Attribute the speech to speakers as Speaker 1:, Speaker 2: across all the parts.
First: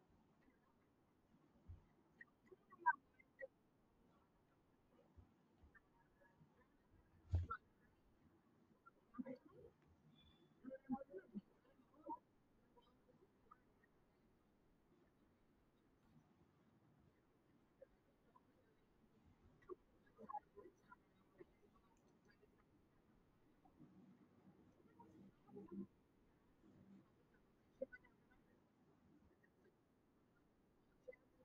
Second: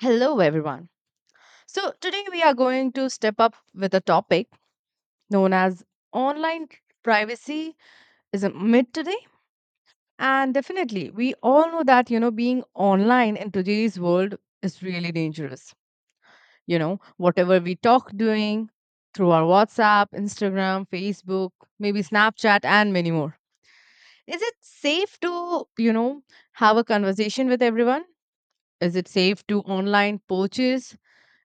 Speaker 1: Hello, everyone. So, today we are going to step up with a topic known as online privacy is a myth today. And definitely, we all know that, being online in today's world is really dangerous. Whatever we talk doing through our WhatsApp, Instagram, Facebook, maybe Snapchat, and many more. Is it safe to, have a conversation with everyone? Is it safe to online purchase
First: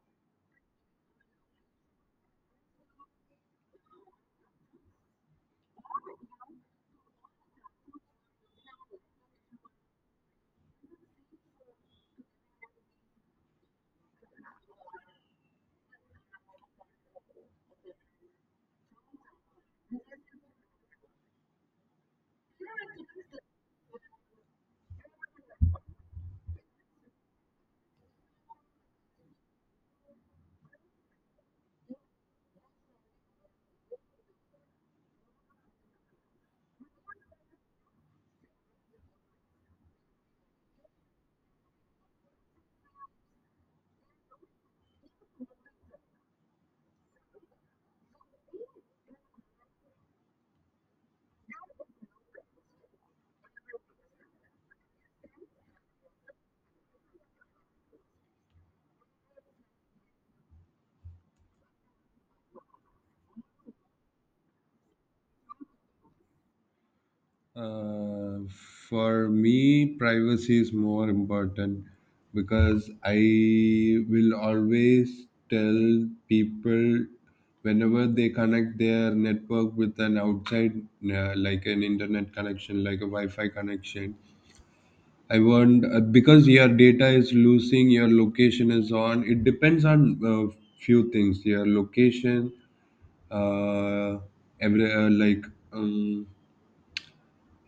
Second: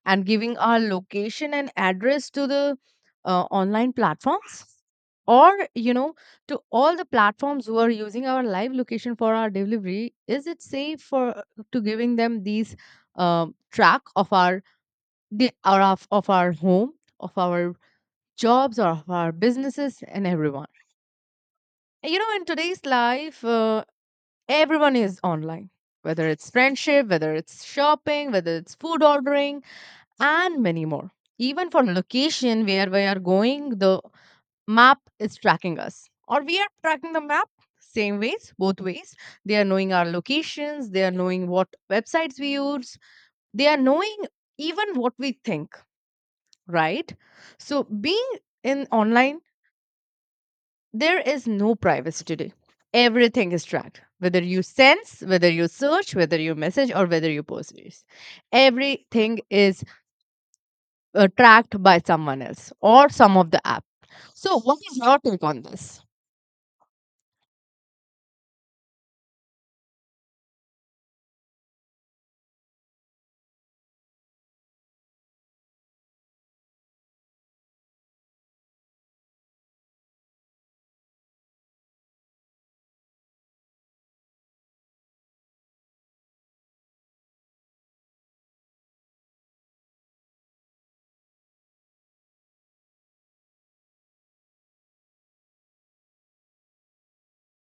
Speaker 1: and giving our location and address to the online platforms or to all the platforms who are using our live location for our delivery? Is it safe for to giving them these track of our or of our home, of our jobs, or of our businesses and everyone? In today's life, everyone is online, whether it's friendship, whether it's shopping, whether it's food ordering, and many more. Even for location where we are going, the map is tracking us, or we are tracking the map, same ways, both ways. They are knowing our locations, they are knowing what websites we use, they are knowing even what we think, right? So, being in online, there is no privacy today. Everything is tracked, whether you sense, whether you search, whether you message, or whether you post. Everything is tracked by someone else or some of the app. So, what is your take on this?
Speaker 2: Uh, for me, privacy is more important because I will always tell people whenever they connect their network with an outside, like an internet connection, like a Wi Fi connection. I want, because your data is losing, your location is on. It depends on few things: your location, uh, every, like. Um,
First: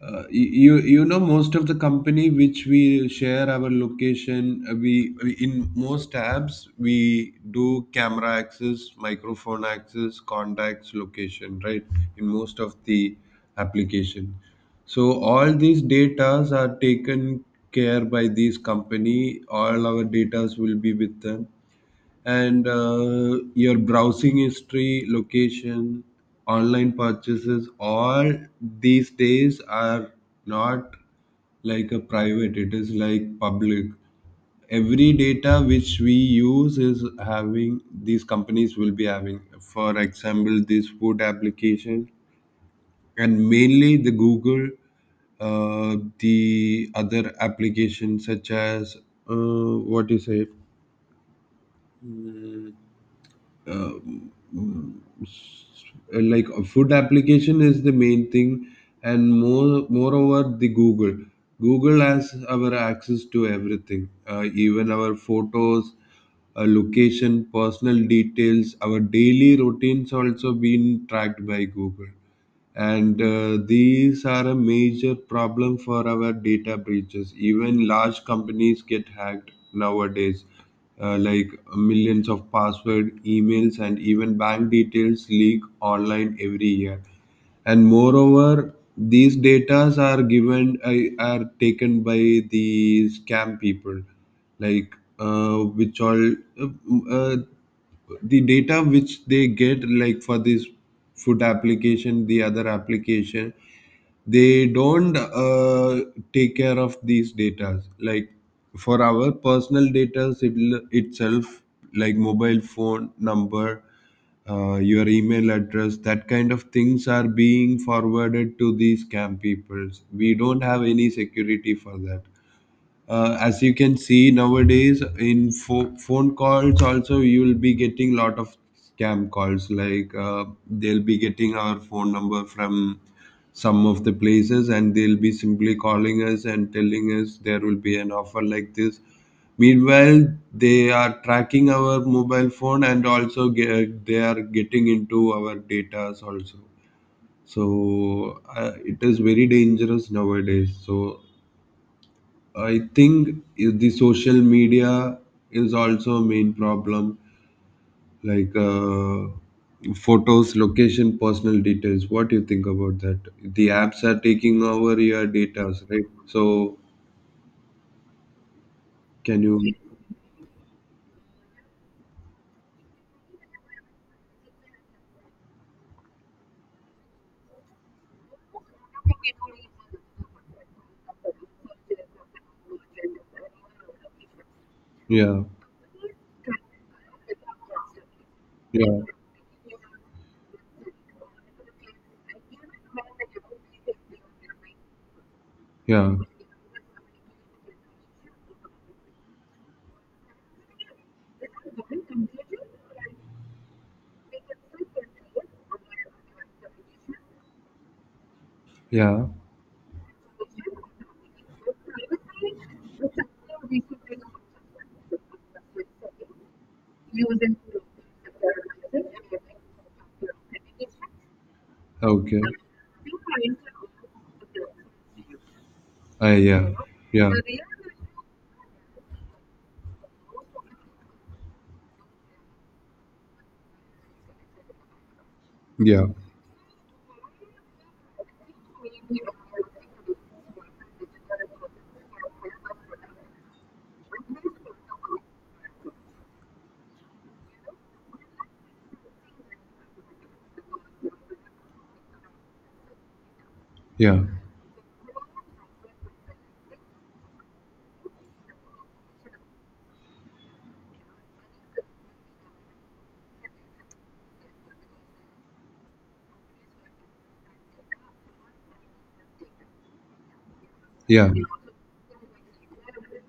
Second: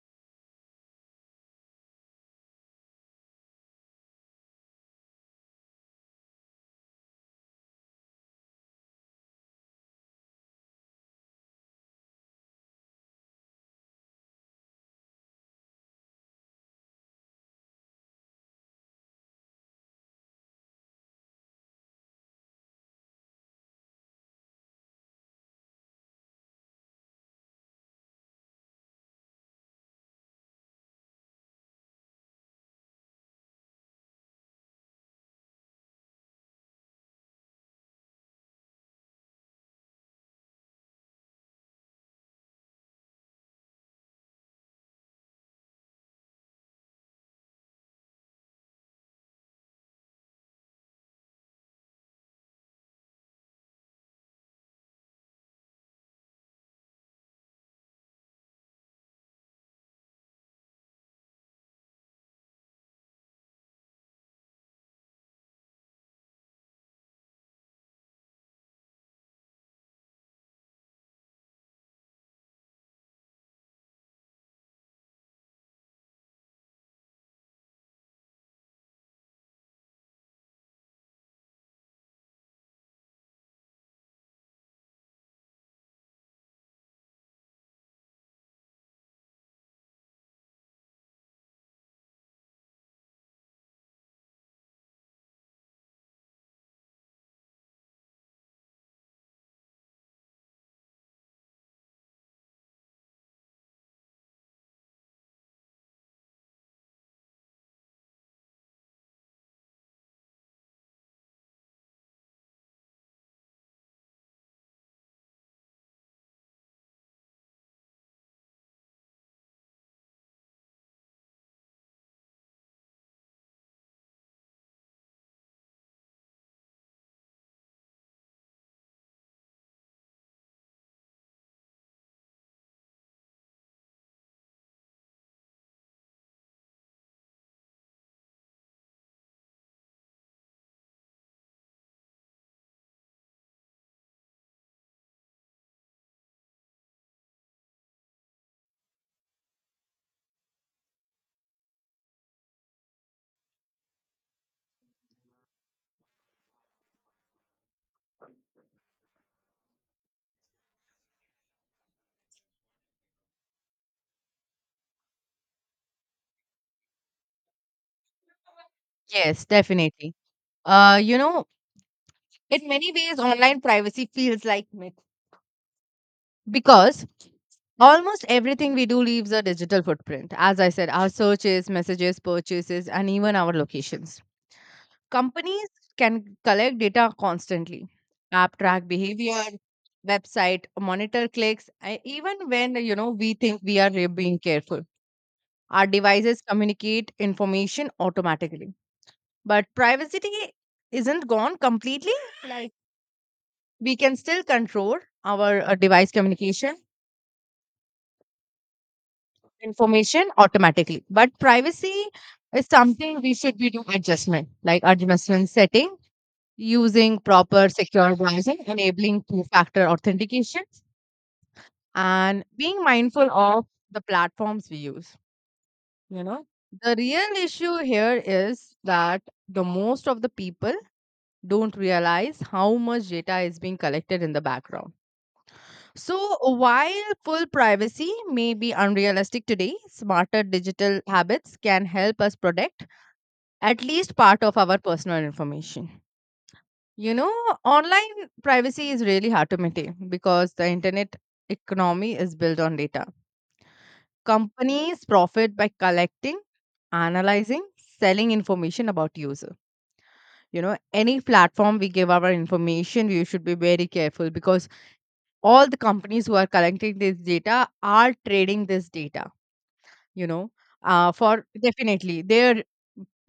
Speaker 2: Most of the company which we share our location, we, in most tabs, we do camera access, microphone access, contacts, location, right? In most of the application, so all these datas are taken care by these company. All our datas will be with them. And your browsing history, location, online purchases, all these days are not like a private, it is like public. Every data which we use is having these companies will be having, for example, this food application and mainly the Google, the other applications such as, what do you say? Hmm um, mm, like a food application is the main thing. And moreover the Google has our access to everything, even our photos, location, personal details, our daily routines also been tracked by Google. And these are a major problem for our data breaches. Even large companies get hacked nowadays, like millions of password emails and even bank details leak online every year. And moreover these datas are given, are taken by the scam people, like, which all, uh, uh, the data which they get, like for this food application, the other application, they don't take care of these data, like for our personal data itself, like mobile phone number, your email address. That kind of things are being forwarded to these scam people. We don't have any security for that. As you can see nowadays, in phone calls also, you will be getting lot of scam calls, like, they'll be getting our phone number from some of the places, and they'll be simply calling us and telling us there will be an offer like this. Meanwhile, they are tracking our mobile phone and also they are getting into our data also. So it is very dangerous nowadays. So I think the social media is also a main problem, like, photos, location, personal details. What do you think about that? The apps are taking over your data, right? So can
Speaker 1: Yes,
Speaker 2: you?
Speaker 1: definitely. Uh, you know, in many ways, online privacy feels like myth because almost everything we do leaves a digital footprint. As I said, our searches, messages, purchases, and even our locations.
Speaker 2: Yeah,
Speaker 1: Companies can collect data constantly. App track
Speaker 2: yeah,
Speaker 1: behavior, website monitor clicks, and even when we think we are being careful. Our
Speaker 2: yeah,
Speaker 1: devices communicate information automatically. But privacy isn't gone completely. Like we can still control our device communication
Speaker 2: yeah.
Speaker 1: information automatically. But privacy is something we should be doing adjustment, like adjustment setting, using proper secure browsing, enabling two factor authentication,
Speaker 2: Okay.
Speaker 1: and being mindful of the platforms we use. You
Speaker 2: I,
Speaker 1: know,
Speaker 2: yeah,
Speaker 1: the real
Speaker 2: yeah,
Speaker 1: issue here is that the most of the people don't realize how much data is being collected in the background.
Speaker 2: yeah,
Speaker 1: So, while full privacy may be unrealistic today, smarter digital habits can help us protect at least part of our personal information. You know, online privacy is really hard to maintain because the internet economy is built on data.
Speaker 2: yeah,
Speaker 1: Companies profit by collecting, analyzing, selling information about user. You know, any platform we give our information, we should be very careful because all the companies who are collecting this data are trading this data, you know,
Speaker 2: yeah.
Speaker 1: for definitely their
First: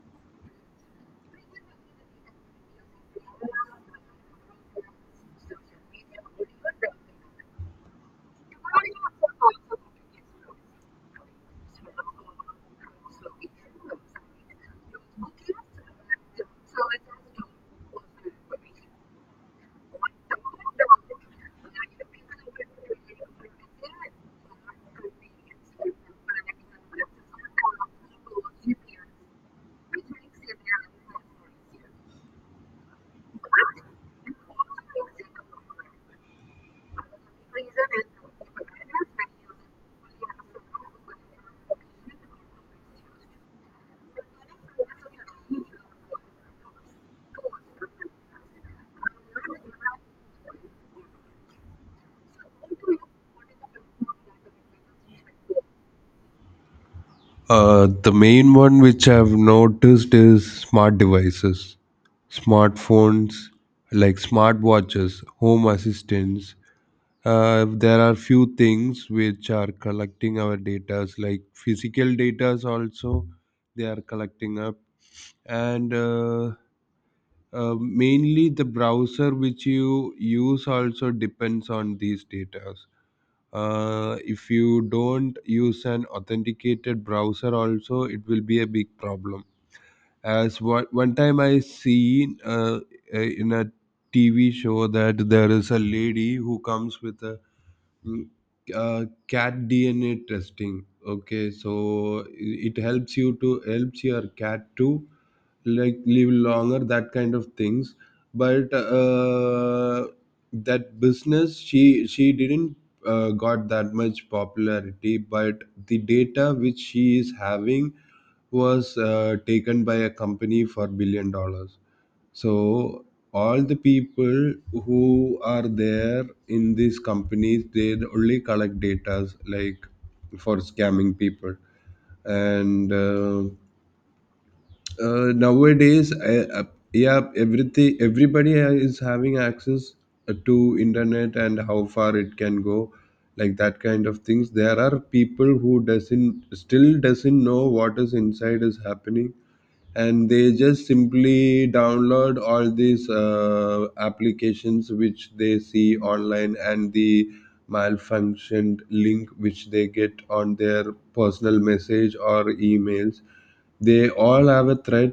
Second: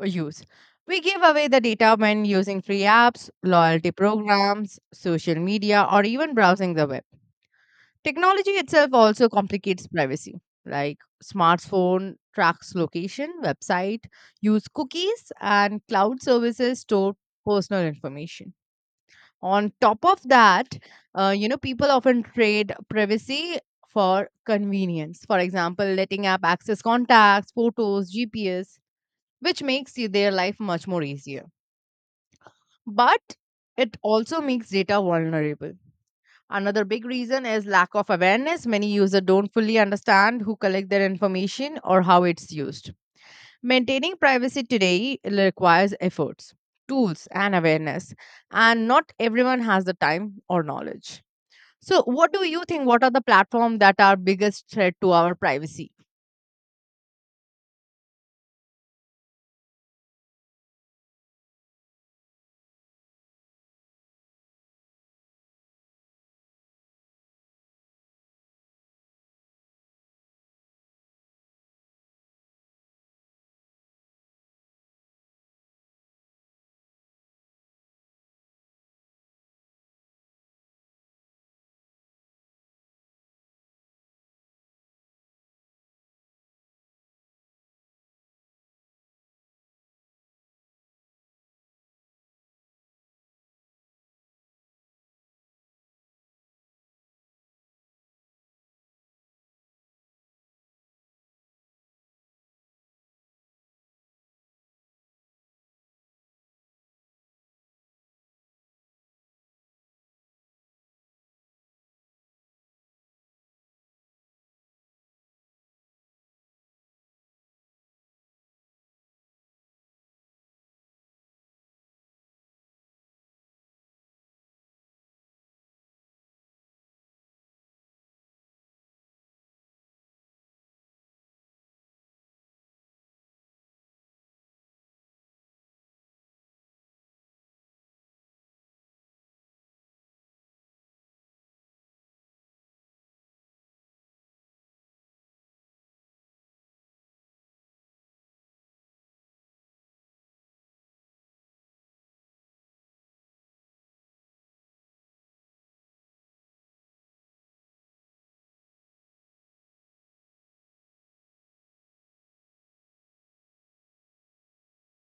Speaker 1: use. We give away the data when using free apps, loyalty programs, social media, or even browsing the web. Technology itself also complicates privacy, like smartphone tracks location, website, use cookies, and cloud services store personal information. On top of that, people often trade privacy for convenience. For example, letting app access contacts, photos, GPS, which makes their life much more easier. But it also makes data vulnerable. Another big reason is lack of awareness. Many users don't fully understand who collect their information or how it's used. Maintaining privacy today requires efforts, tools, and awareness, and not everyone has the time or knowledge. So, what do you think? What are the platforms that are biggest threat to our privacy?
Speaker 2: The main one which I've noticed is smart devices, smartphones, like smartwatches, home assistants. There are few things which are collecting our data, like physical data also they are collecting up. And mainly the browser which you use also depends on these data. If you don't use an authenticated browser also, it will be a big problem. As one time I seen, in a TV show, that there is a lady who comes with a mm, cat DNA testing, okay, so it helps you to helps your cat to, like, live longer, that kind of things. But that business, she didn't got that much popularity. But the data which she is having was taken by a company for billion dollars. So all the people who are there in these companies, they only collect data, like for scamming people. And nowadays, yeah, everything, everybody is having access to internet and how far it can go, like that kind of things. There are people who doesn't still doesn't know what is inside is happening, and they just simply download all these applications which they see online, and the malfunctioned link which they get on their personal message or emails, they all have a threat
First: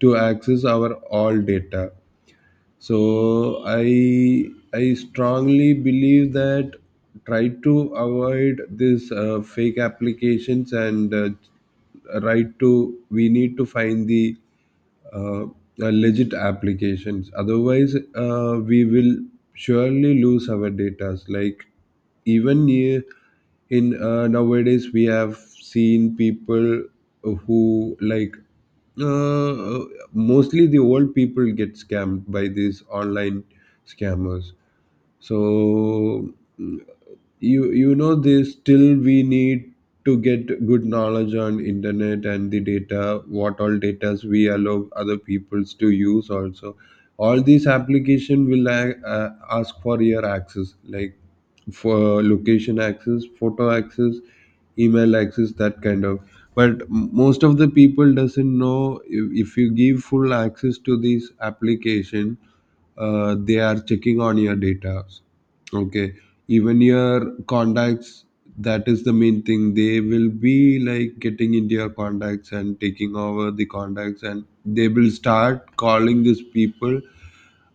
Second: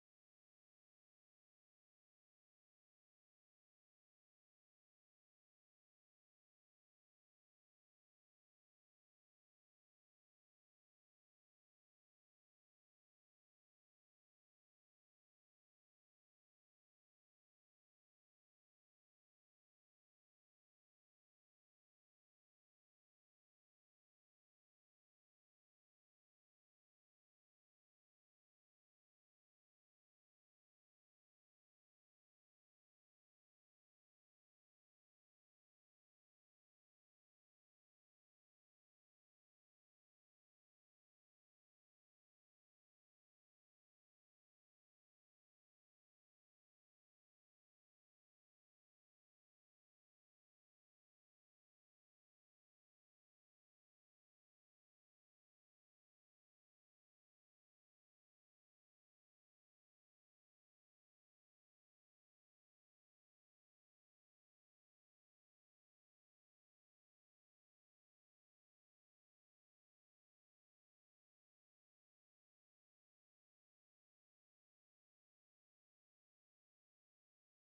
Speaker 2: to access our all data. So I strongly believe that, try to avoid this fake applications, and right to we need to find the uh, uh, legit applications. Otherwise, we will surely lose our data. Like, even in, nowadays, we have seen people who, like, uh, uh, mostly the old people get scammed by these online scammers. So mm, this still we need to get good knowledge on internet, and the data, what all data we allow other peoples to use also. All these application will, ask for your access, like for location access, photo access, email access, that kind of. But most of the people doesn't know, if you give full access to this application, they are checking on your data. Okay. Even your contacts, that is the main thing. They will be like getting into your contacts and taking over the contacts, and they will start calling these people,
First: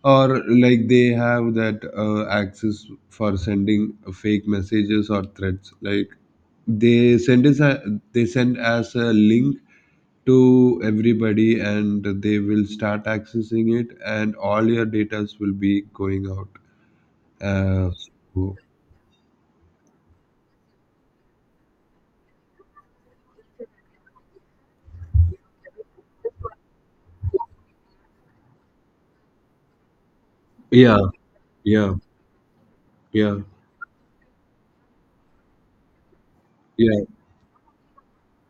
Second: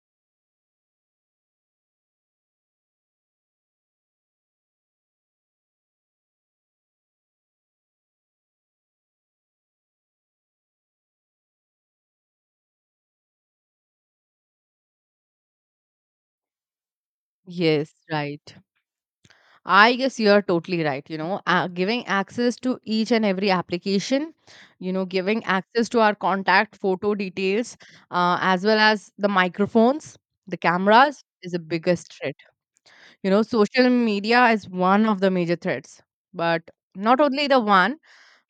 Speaker 2: or like they have that access for sending fake messages or threats. Like, they send us a, they send us a link to everybody, and they will start accessing it, and all your data will be going out. Uh,
Speaker 1: Yes,
Speaker 2: so,
Speaker 1: right. I guess you are totally right. Giving access to each and every application, giving access to our contact photo details, as well as the microphones, the
Speaker 2: yeah,
Speaker 1: cameras is the
Speaker 2: yeah,
Speaker 1: biggest threat. You
Speaker 2: yeah,
Speaker 1: know, social media is one of the major threats, but
Speaker 2: yeah,
Speaker 1: not only the one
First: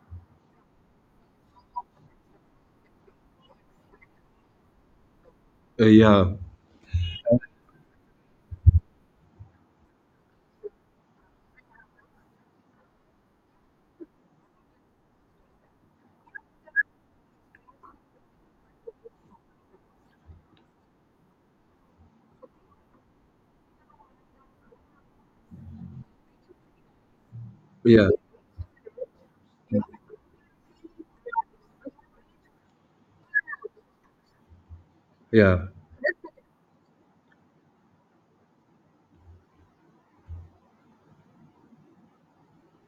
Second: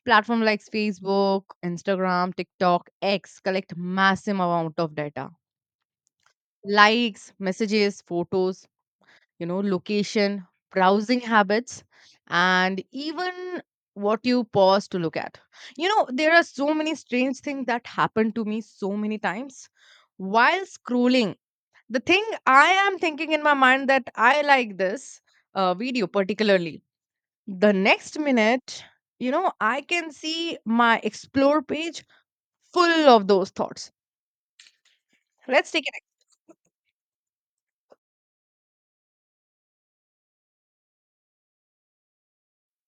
Speaker 1: platform like Facebook, Instagram, TikTok, X collect massive amount of data:
Speaker 2: yeah,
Speaker 1: likes, messages, photos, you know, location, browsing habits, and even what you pause to look at. You know, there are so many strange things that happen to me so many times while scrolling. The thing I am thinking in my mind that I like this video particularly. The
Speaker 2: yeah,
Speaker 1: next minute, you know, I can see my explore page full of those thoughts.
Speaker 2: yeah,
Speaker 1: Let's take an ex-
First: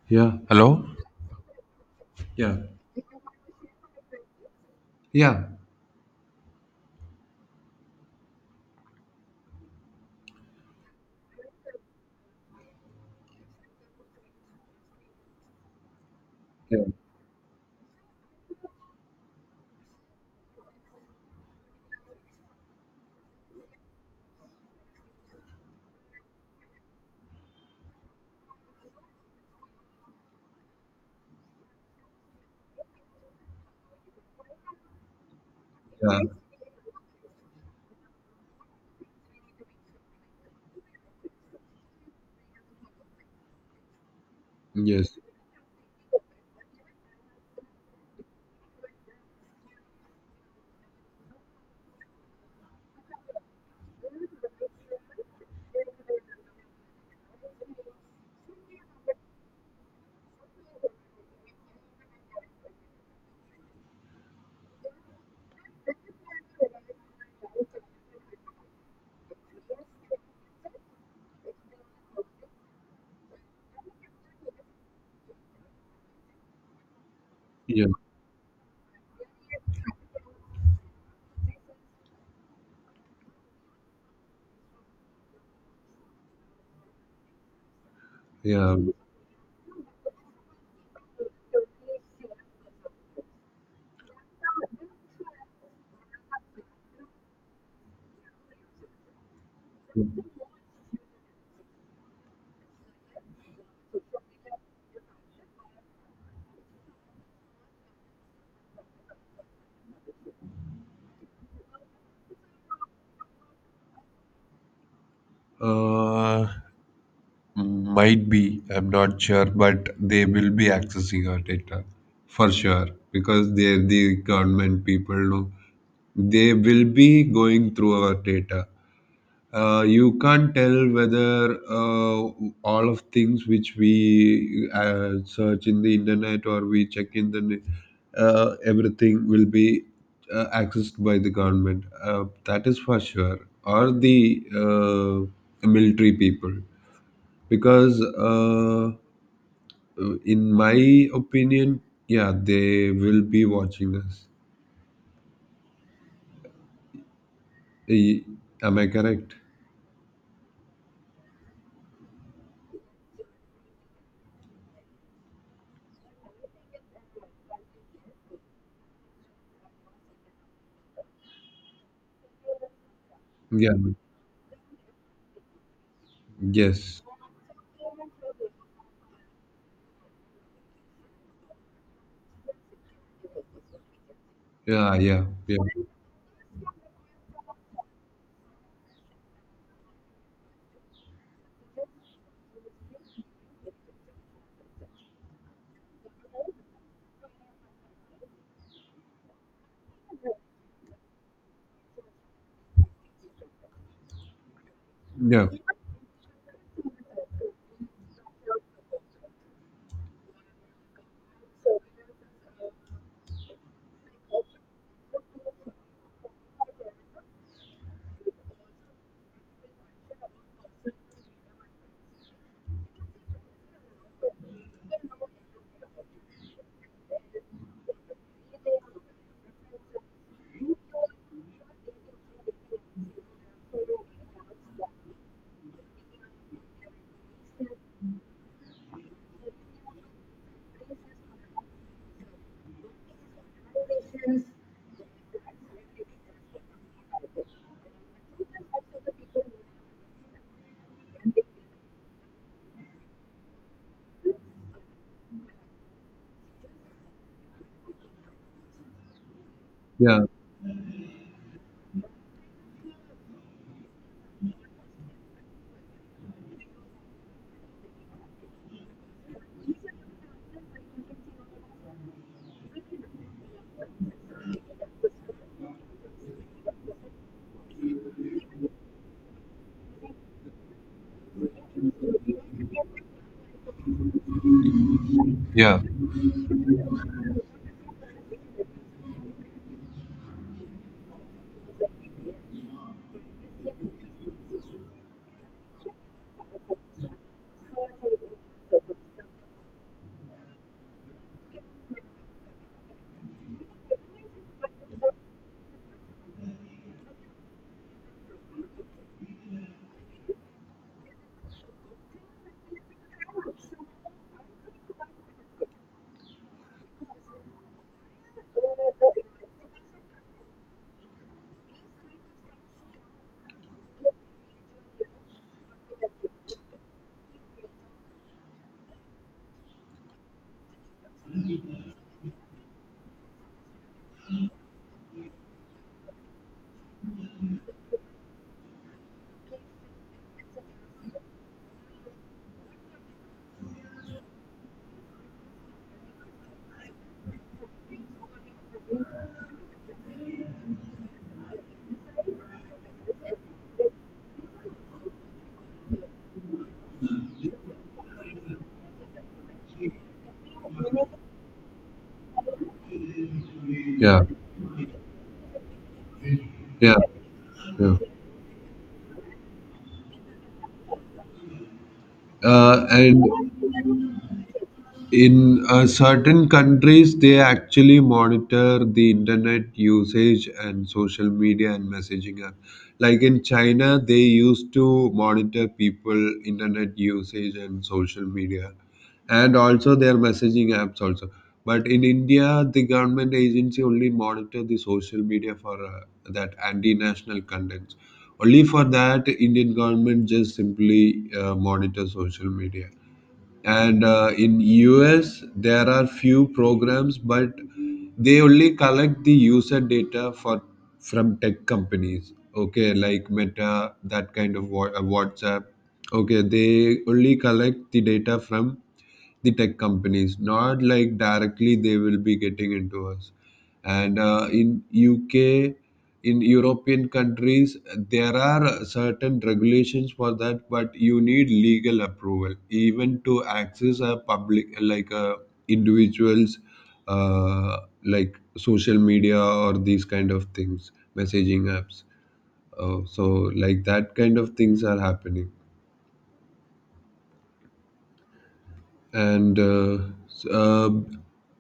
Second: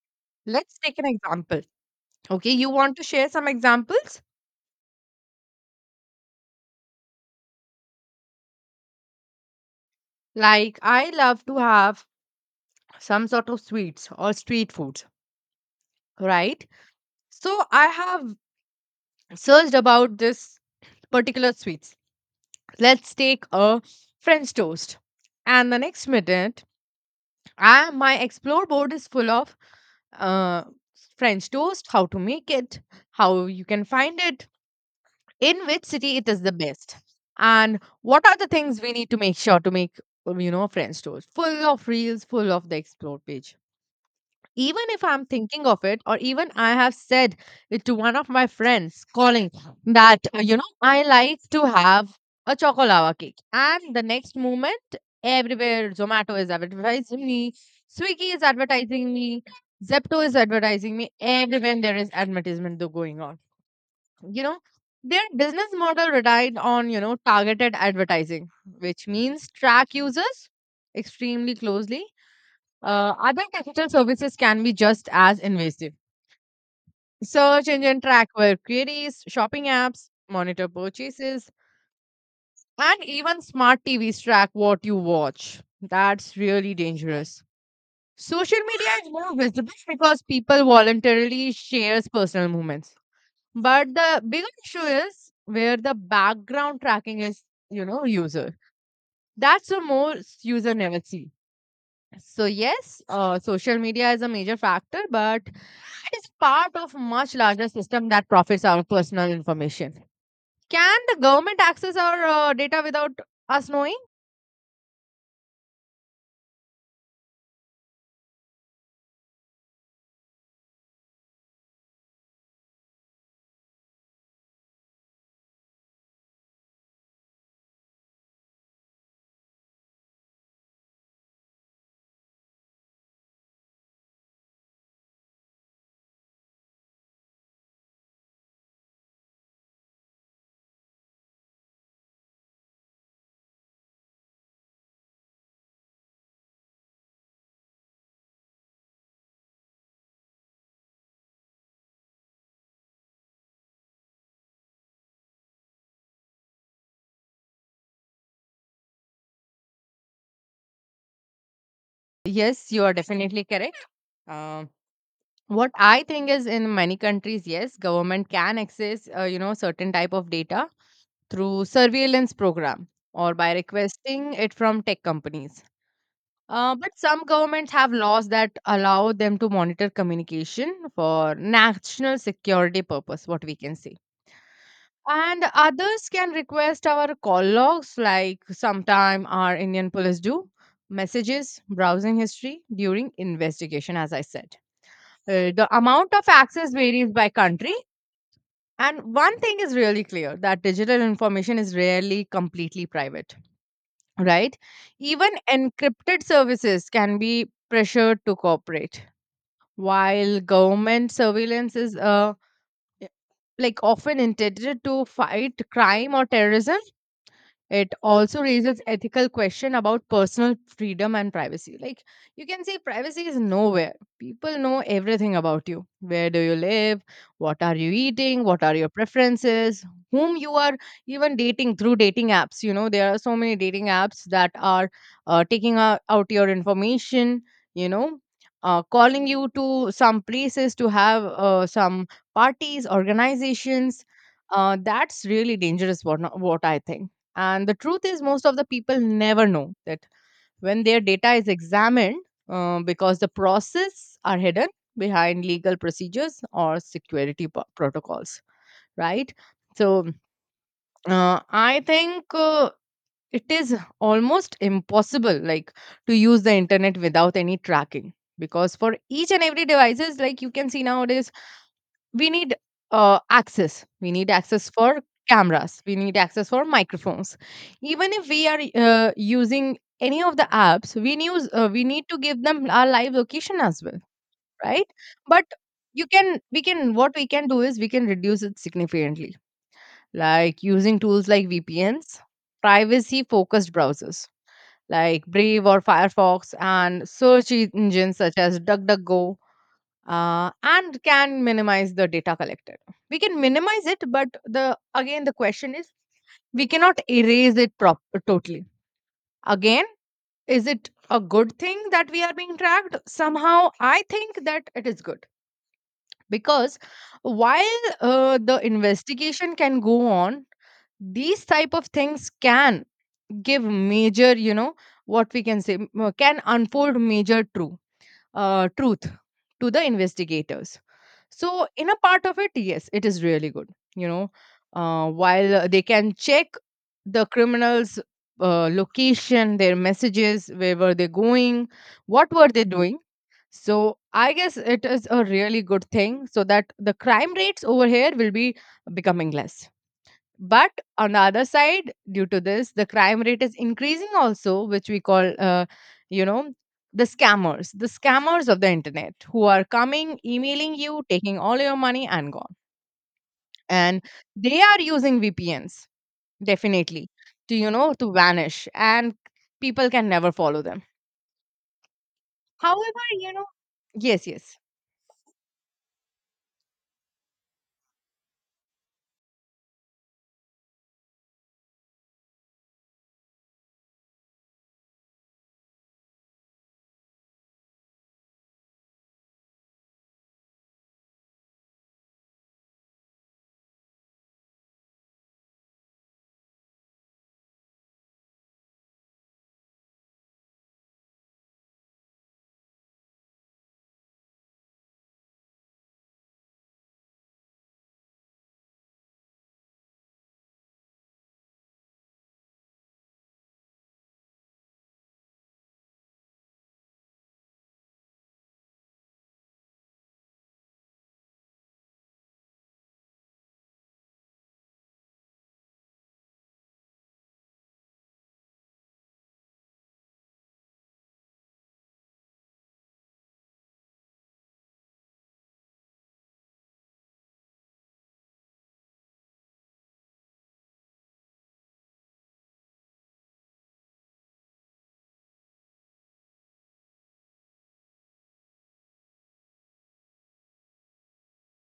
Speaker 2: yeah.
Speaker 1: let's
Speaker 2: Hello?
Speaker 1: take an example. Okay,
Speaker 2: Yeah,
Speaker 1: you want to share some examples?
Speaker 2: yeah,
Speaker 1: Like, I love to have some sort of sweets or street foods, right?
Speaker 2: yeah,
Speaker 1: So, I have searched about this particular sweets. Let's take a French toast. And the next minute, my explore board is full of uh, French toast, how to make it, how you can find it, in which city
Speaker 2: yeah.
Speaker 1: it is the best, and what are the things we need to make sure to make you know, friends tours, full of reels, full of the explore page, even if
Speaker 2: Yes,
Speaker 1: I'm thinking of it, or even I have said it to one of my friends calling that you know, I like to have a chocolava cake. And the next moment, everywhere Zomato is advertising me, Swiggy is advertising me, Zepto is advertising me, everywhere there is advertisement though going on. You know, their business model relied on, you know, targeted advertising, which means track users extremely closely. Other digital services can be just as invasive. Search
Speaker 2: yeah,
Speaker 1: engine track web queries, shopping apps monitor purchases, and even smart TVs track what you watch. That's really dangerous. Social
Speaker 2: yeah.
Speaker 1: media is more visible because people voluntarily shares personal moments. But the bigger issue is where the background tracking is, you know, user. That's the most user never see. So yes, social media is a major factor, but it's part of much larger system that profits our personal information. Can the government access our data without us knowing?
Speaker 2: Uh, might be, I'm not sure, but they will be accessing our data for sure because they're the government people. No? They will be going through our data. You can't tell whether, all of things which we search in the internet or we check in the everything will be accessed by the government. That is for sure, or the military people, because, in my opinion, yeah, they will be watching us. Eh, Am I correct?
Speaker 1: Yes, you are definitely correct. Um, what I think is in many countries, yes, government can access, certain type of data through surveillance program or by
Speaker 2: Yeah.
Speaker 1: requesting it from tech companies. But
Speaker 2: Yes.
Speaker 1: some governments have laws that allow them to monitor communication for national security purpose, what we can say.
Speaker 2: Yeah. Yeah.
Speaker 1: And
Speaker 2: Yeah.
Speaker 1: others can request our call logs, like sometime our Indian police do, messages, browsing history during investigation, as I said. The amount of access varies by country. And one thing is really clear that digital information is rarely completely private, right? Even
Speaker 2: Yeah.
Speaker 1: encrypted services can be pressured to cooperate, while government surveillance is like often intended to fight crime or terrorism. It also raises ethical question about personal freedom and privacy. Like you can say privacy is nowhere. People know everything about you. Where do you live? What are you eating? What are your preferences? Whom you are even dating through dating apps. You know, there are so many dating apps that are taking out your information, you know, calling you to some places to have some parties, organizations. That's really dangerous, what I think. And the truth is, most of the people never know that when their data is examined, because the process are hidden behind legal procedures or security protocols, right? So
Speaker 2: Yeah.
Speaker 1: uh, I think it is almost impossible, like to use the internet without any tracking because for each and every devices, like you can see nowadays, we need access for cameras, we need access for microphones. Even if we are using any of the apps we use, we need to give them our live location as well, right? but
Speaker 2: Yeah.
Speaker 1: you can we can, what we can do is we can reduce it significantly, like using tools like VPNs, privacy focused browsers like Brave or Firefox, and search engines such as DuckDuckGo. And can minimize the data collected. We can minimize it, but the again the question is we cannot erase it totally. Again, is it a good thing that we are being tracked? Somehow, I think that it is good because while the investigation can go on, these type of things can give major, you know, what we can say, can unfold major truth to the investigators. So, in a part of it, yes, it is really good. You know, while they can check the criminals' location, their messages, where were they going, what were they doing. So, I guess it is a really good thing so that the crime rates over here will be becoming less. But on the other side, due to this, the crime rate is increasing also, which we call, you know, the scammers of the internet who are coming, emailing you, taking all your money and gone. And
Speaker 2: Yeah.
Speaker 1: they are using VPNs,
Speaker 2: Yeah.
Speaker 1: definitely, to,
Speaker 2: Yeah.
Speaker 1: to vanish. And people can never follow them. However,
Speaker 2: And
Speaker 1: you know, yes, yes.
Speaker 2: in certain countries, they actually monitor the internet usage and social media and messaging app, like in China, they used to monitor people internet usage and social media, and also their messaging apps also. But in India, the government agency only monitor the social media for that anti-national contents. Only for that, Indian government just simply monitor social media. And in US, there are few programs, but they only collect the user data for from tech companies, okay, like Meta, that kind of, WhatsApp. Okay, they only collect the data from the tech companies, not like directly they will be getting into us. And in UK, in European countries, there are certain regulations for that, but you need legal approval even to access a public, like a individuals, uh, like social media or these kind of things, messaging apps. So, like that kind of things are happening. And s- uh,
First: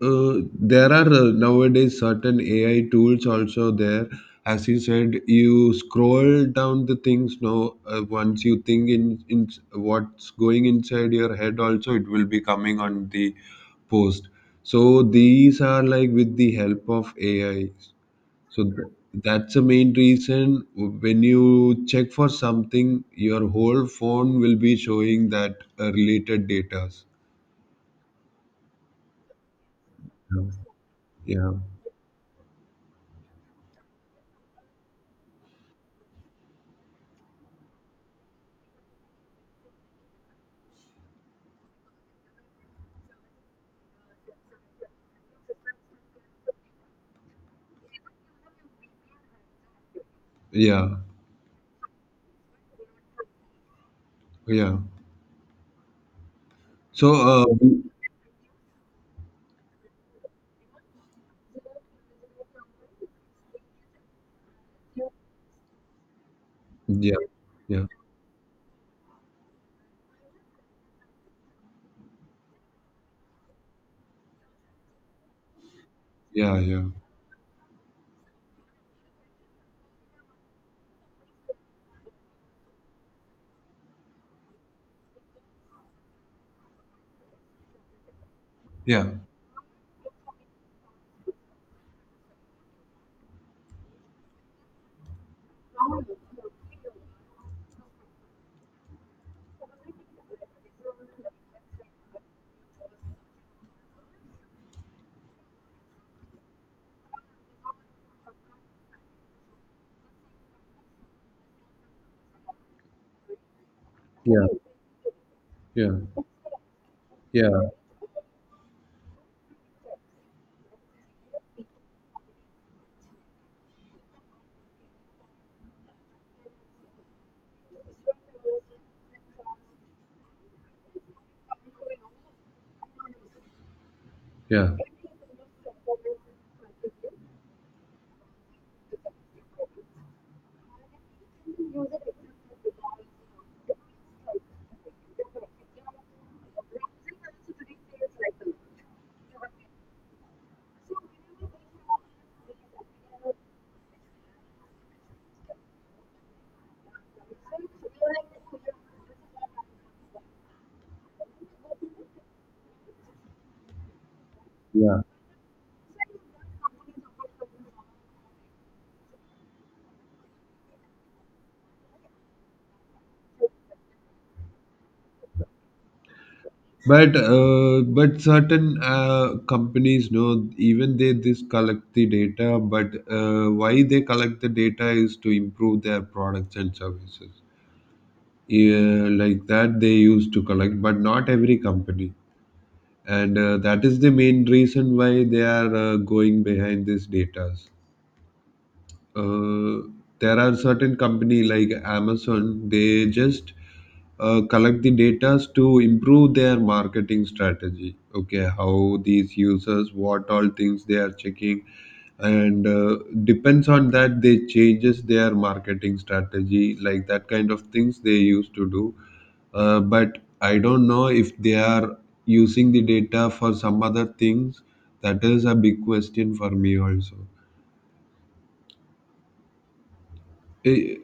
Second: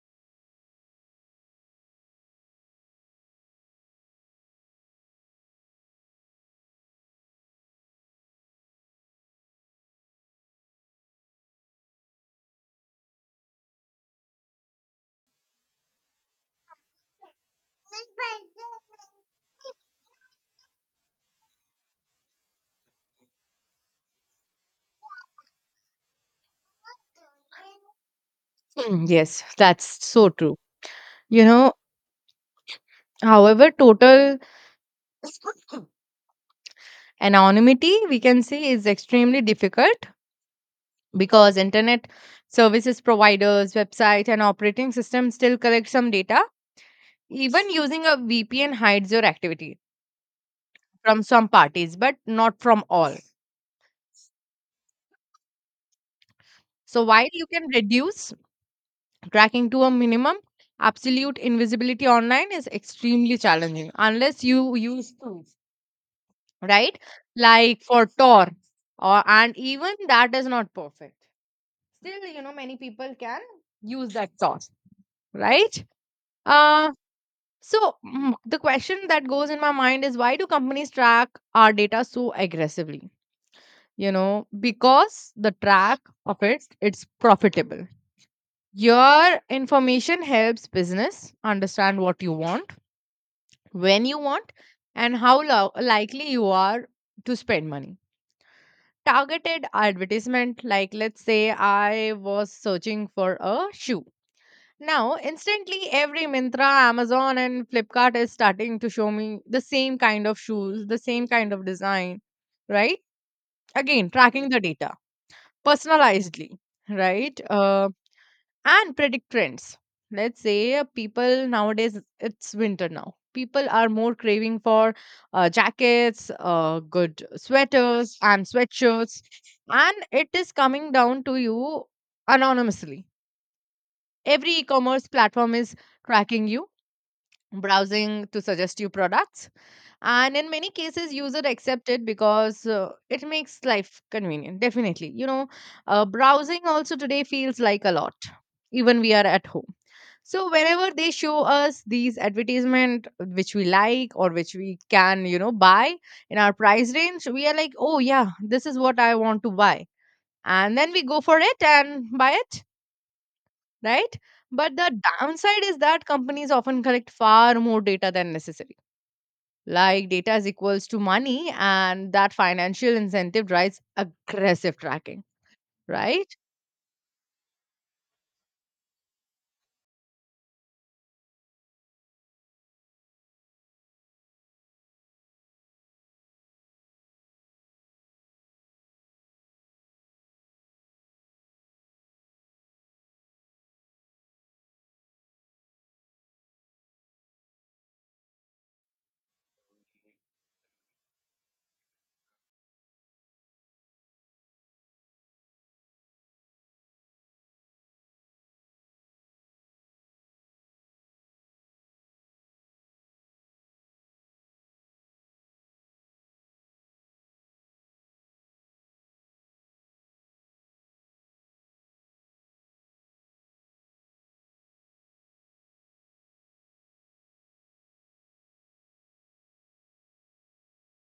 Speaker 2: uh, there are, nowadays, certain AI tools also there. As you said, you scroll down the things. Now, once you think in what's going inside your head, also it will be coming on the post. So these are like with the help of AI. So that's the main reason. When you check for something, your whole phone will be showing that related data.
Speaker 1: Mm, yes, that's so true. You
Speaker 2: Yeah,
Speaker 1: know, However, total anonymity, we can say, is extremely difficult because internet services providers website and operating systems still collect some data. Even using a VPN hides your activity
Speaker 2: yeah,
Speaker 1: from some parties but not from all.
Speaker 2: yeah.
Speaker 1: So
Speaker 2: So,
Speaker 1: while you can reduce tracking to a minimum, absolute invisibility online is extremely challenging unless you use tools, right?
Speaker 2: yeah,
Speaker 1: Like
Speaker 2: yeah,
Speaker 1: for Tor, or and even that is not perfect. Still, many people can use that Tor, right?
Speaker 2: yeah, yeah,
Speaker 1: Uh So, mm, the question that goes in my mind is why do companies track our data so aggressively? Because the track of it, it's profitable.
Speaker 2: yeah,
Speaker 1: Your information helps business understand what you want, when you want, and how likely you are to spend money. Targeted advertisement, like let's say I was searching for a shoe. Now, instantly, every Mintra, Amazon, and Flipkart is starting to show me the same kind of shoes, the same kind of design, right? Again,
Speaker 2: yeah,
Speaker 1: tracking the data
Speaker 2: yeah,
Speaker 1: personalizedly, right?
Speaker 2: yeah.
Speaker 1: And predict trends. Let's say people nowadays, it's winter now. People are more craving for jackets, good sweaters, and sweatshirts. And it is coming down to you anonymously. Every e
Speaker 2: Yeah.
Speaker 1: commerce platform is tracking you browsing to suggest you products. And in many cases user accept it because it makes life convenient definitely. Browsing also today feels like a lot, even we are at home. So whenever they show us these advertisement which we like or which we can buy in our price range, we are like, oh yeah, this is what I want to buy, and then we go for it and buy it, right? But the
Speaker 2: Yeah,
Speaker 1: downside is that companies often collect far more data than necessary, like data is equals to money and that financial incentive drives aggressive tracking, right?
Speaker 2: but certain companies know even they this collect the data, but why they collect the data is to improve their products and services. Yeah, like that they used to collect, but not every company. And that is the main reason why they are going behind these data. uh, there are certain company like Amazon, they just collect the data to improve their marketing strategy, okay, how these users, what all things they are checking. And depends on that, they changes their marketing strategy, like that kind of things they used to do. But I don't know if they are using the data for some other things. That is a big question for me also. Eh, eh,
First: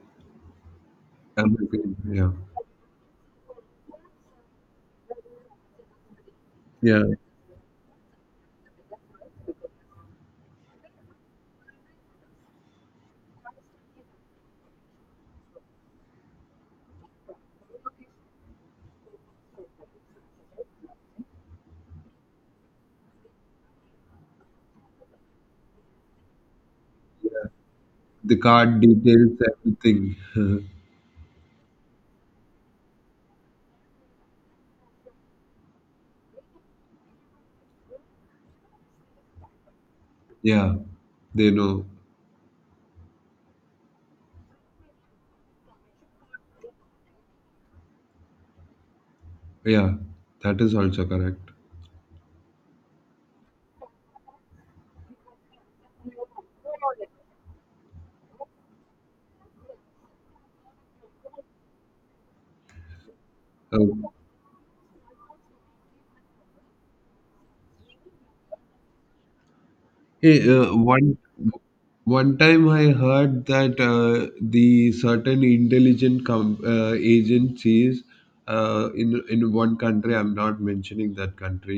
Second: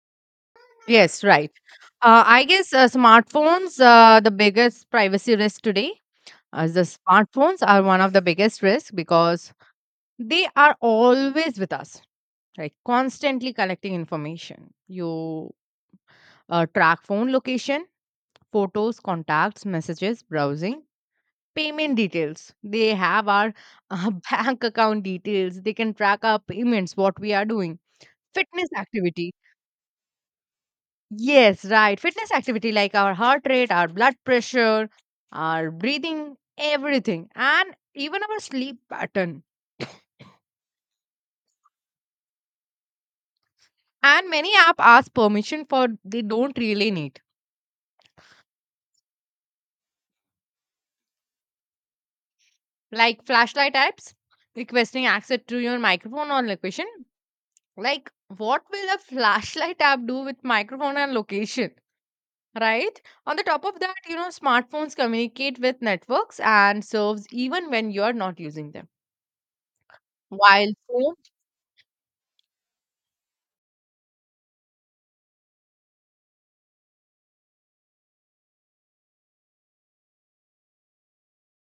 Speaker 1: Yes, right.
Speaker 2: I'm okay, yeah.
Speaker 1: I guess smartphones, the biggest privacy risk today, as the
Speaker 2: Yeah,
Speaker 1: smartphones are one of the biggest risks because they are always with us, right? Constantly collecting information, you track phone location, photos, contacts, messages, browsing, payment details. They have our bank account details. They can track our payments, what we are doing.
Speaker 2: the
Speaker 1: Fitness
Speaker 2: card
Speaker 1: activity.
Speaker 2: details, everything.
Speaker 1: Yes, right. Fitness activity like our heart rate, our blood pressure, our breathing, everything, and even our sleep pattern.
Speaker 2: Yeah, they know.
Speaker 1: And many app ask permission for they don't really need.
Speaker 2: Yeah, that is also correct.
Speaker 1: Like flashlight apps requesting access to your microphone or location. Like what will a flashlight app do with microphone and location? Right, on the top of that,
Speaker 2: Uh,
Speaker 1: smartphones communicate with networks and serves even when you are not using them.
Speaker 2: Hey,
Speaker 1: While phone,
Speaker 2: One time I heard that the certain intelligent agencies, in one country, I'm not mentioning that country,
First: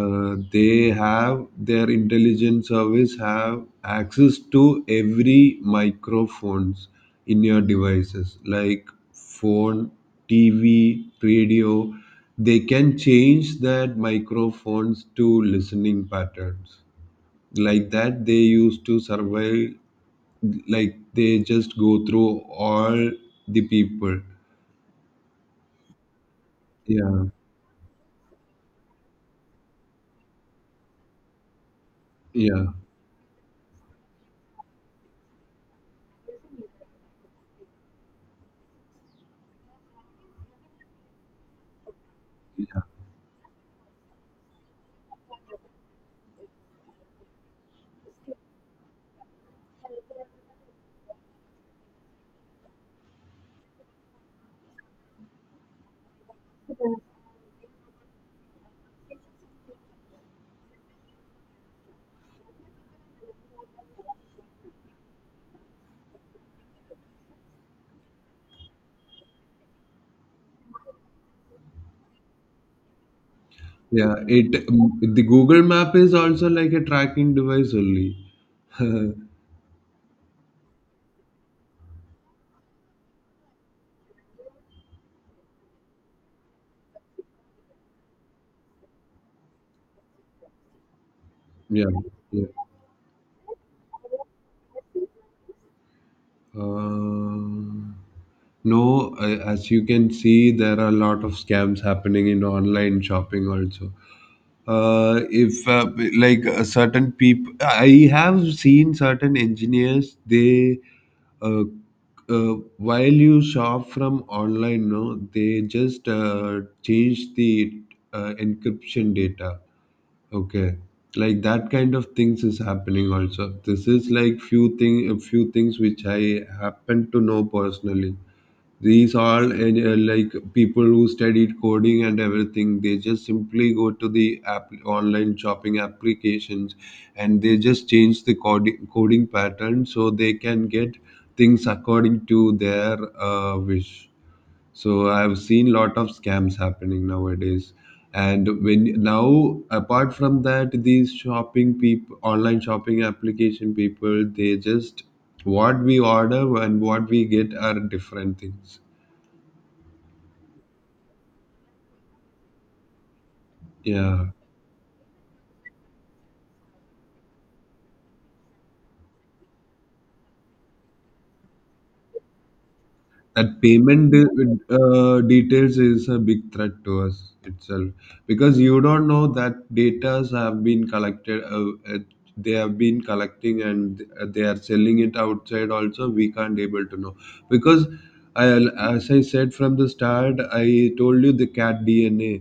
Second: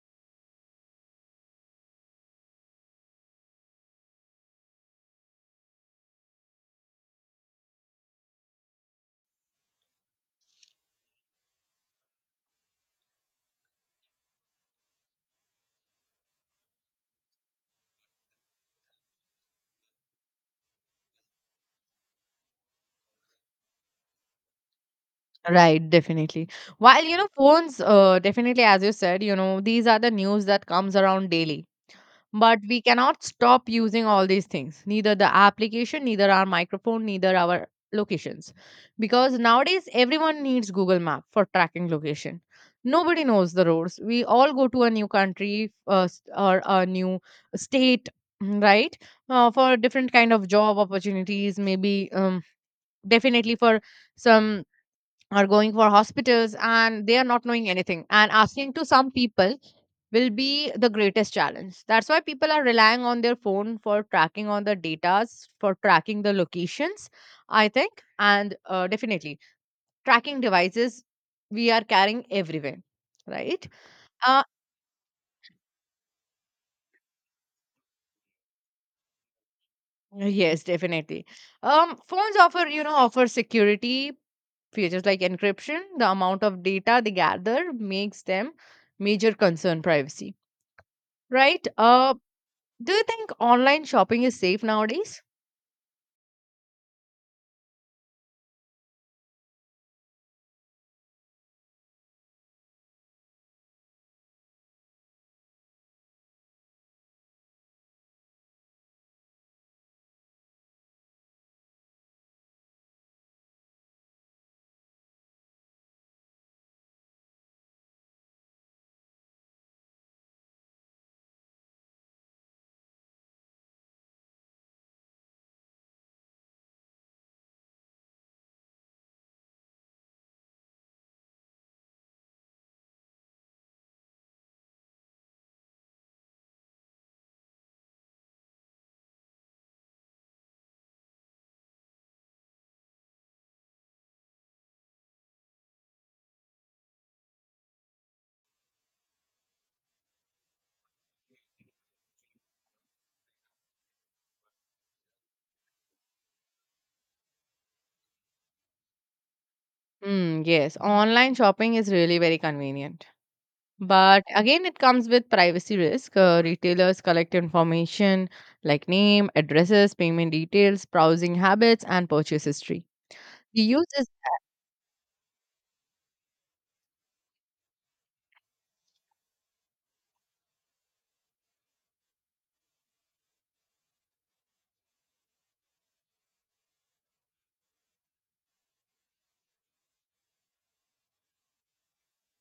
Speaker 2: they have their intelligence service have access to every microphones in your devices, like phone, TV, radio. They can change that microphones to listening patterns, like that they used to survey, like they just go through all the people.
Speaker 1: right, definitely. while you
Speaker 2: Yeah,
Speaker 1: know phones, definitely, as you said, these are the news that comes around daily. But
Speaker 2: yeah,
Speaker 1: we cannot stop using all these things, neither the application, neither our microphone, neither our locations, because nowadays everyone needs Google Map for tracking location.
Speaker 2: yeah,
Speaker 1: Nobody knows the roads. We all go to a new country, or a new state. Right. For different kind of job opportunities maybe, definitely for some are going for hospitals and they are not knowing anything and asking to some people will be the greatest challenge. That's why people are relying on their phone for tracking on the datas, for tracking the locations, I think, and definitely tracking devices we are carrying everywhere, right?
Speaker 2: yeah,
Speaker 1: Uh,
Speaker 2: it. The Google map is also like a tracking device only.
Speaker 1: yes, definitely. Phones offer, offer security features like encryption. The amount of data they gather makes them major concern privacy, right?
Speaker 2: Yeah, yeah.
Speaker 1: Do you think online shopping is safe nowadays?
Speaker 2: Um no, as you can see, there are a lot of scams happening in online shopping also. If, like, certain people, I have seen certain engineers, they, uh, while you shop from online, no, they just change the encryption data, okay, like that kind of things is happening also. This is like few thing a few things which I happen to know personally. These are like people who studied coding and everything. They just simply go to the app, online shopping applications, and they just change the coding pattern so they can get things according to their wish. So I've seen lot of scams happening nowadays. And when now, apart from that, these shopping people, online shopping application people, they just what we order and what we get are different things.
Speaker 1: Hmm. Yes, online shopping is really very convenient. But
Speaker 2: Yeah,
Speaker 1: again, it comes with privacy risk. Retailers collect information like name, addresses, payment details, browsing habits, and purchase history.
Speaker 2: that
Speaker 1: The use is
Speaker 2: payment details is a big threat to us itself, because you don't know that datas have been collected. They have been collecting, and they are selling it outside. Also, we can't able to know, because I, as I said from the start, I told you the cat DNA,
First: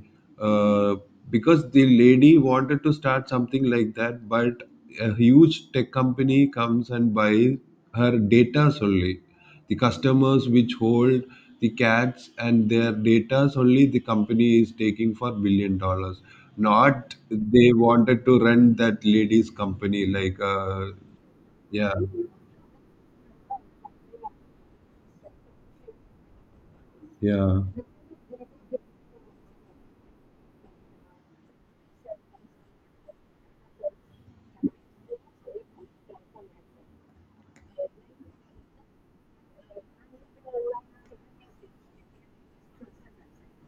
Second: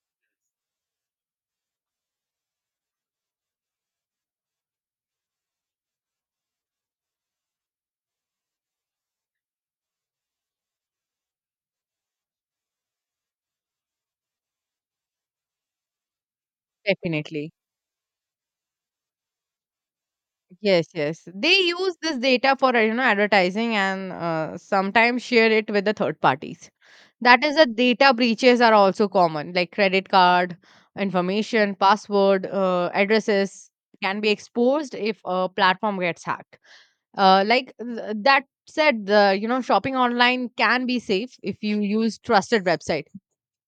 Speaker 2: uh, because the lady wanted to start something like that, but a huge tech company comes and buys her data only. The customers which hold the cats and their data only, the company is taking for billion dollars. Not
Speaker 1: definitely.
Speaker 2: they wanted to run that lady's company, like.
Speaker 1: Yes, yes. They
Speaker 2: Yeah,
Speaker 1: use this data for advertising and sometimes share it with the third parties. That is
Speaker 2: yeah,
Speaker 1: the data breaches are also common, like credit card information, password, addresses can be exposed if a platform gets hacked. That said, the you know shopping online can be safe if you use trusted website,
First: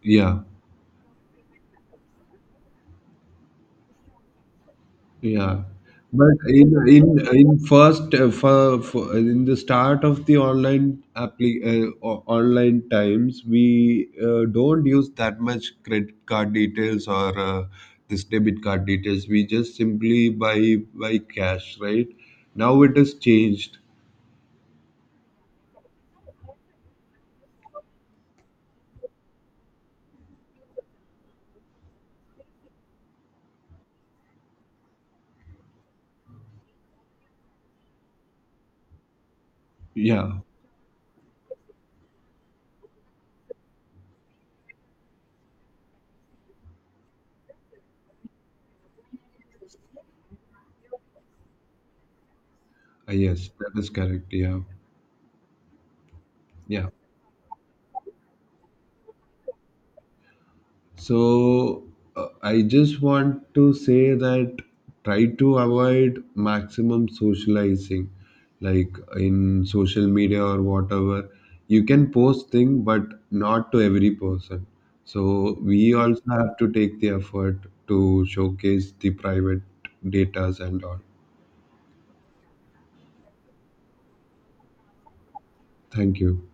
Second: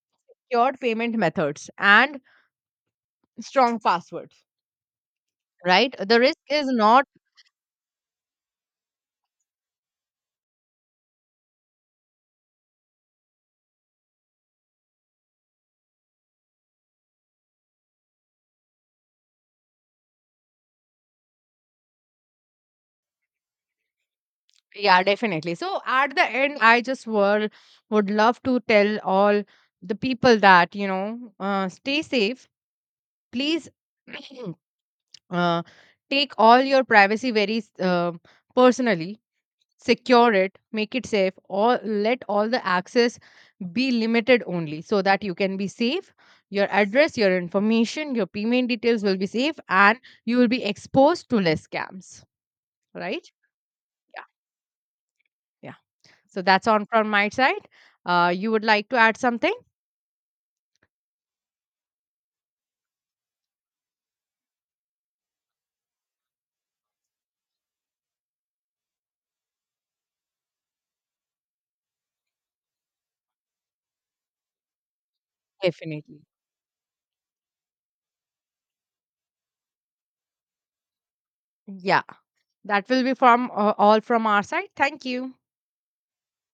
Speaker 2: yeah.
Speaker 1: secured payment methods, and strong passwords.
Speaker 2: Yeah,
Speaker 1: Right? The
Speaker 2: but
Speaker 1: risk is
Speaker 2: in
Speaker 1: not.
Speaker 2: in in first, for in the start of the online online times, we don't use that much credit card details or this debit card details. We just simply buy cash, right? Now it has changed.
Speaker 1: Yeah, definitely. So at the end, would love to tell all the people that, stay safe. Please uh, take all your privacy very personally,
Speaker 2: Yeah.
Speaker 1: secure it, make it safe, or let all the access be limited only so that you can be safe. Your address, your information, your payment details will be safe and you will be exposed to less scams, right?
Speaker 2: Yes, that is
Speaker 1: Yeah.
Speaker 2: correct. Yeah.
Speaker 1: So that's on
Speaker 2: Yeah.
Speaker 1: from my side. You would like to add something?
Speaker 2: So I just want to say that, try to avoid maximum socializing, like in social media or whatever. You can post thing, but not to every person. So we also
Speaker 1: Definitely.
Speaker 2: have to take the effort to showcase the private datas and all.
Speaker 1: Yeah, that will be from all from our side. Thank you.
Speaker 2: Thank you.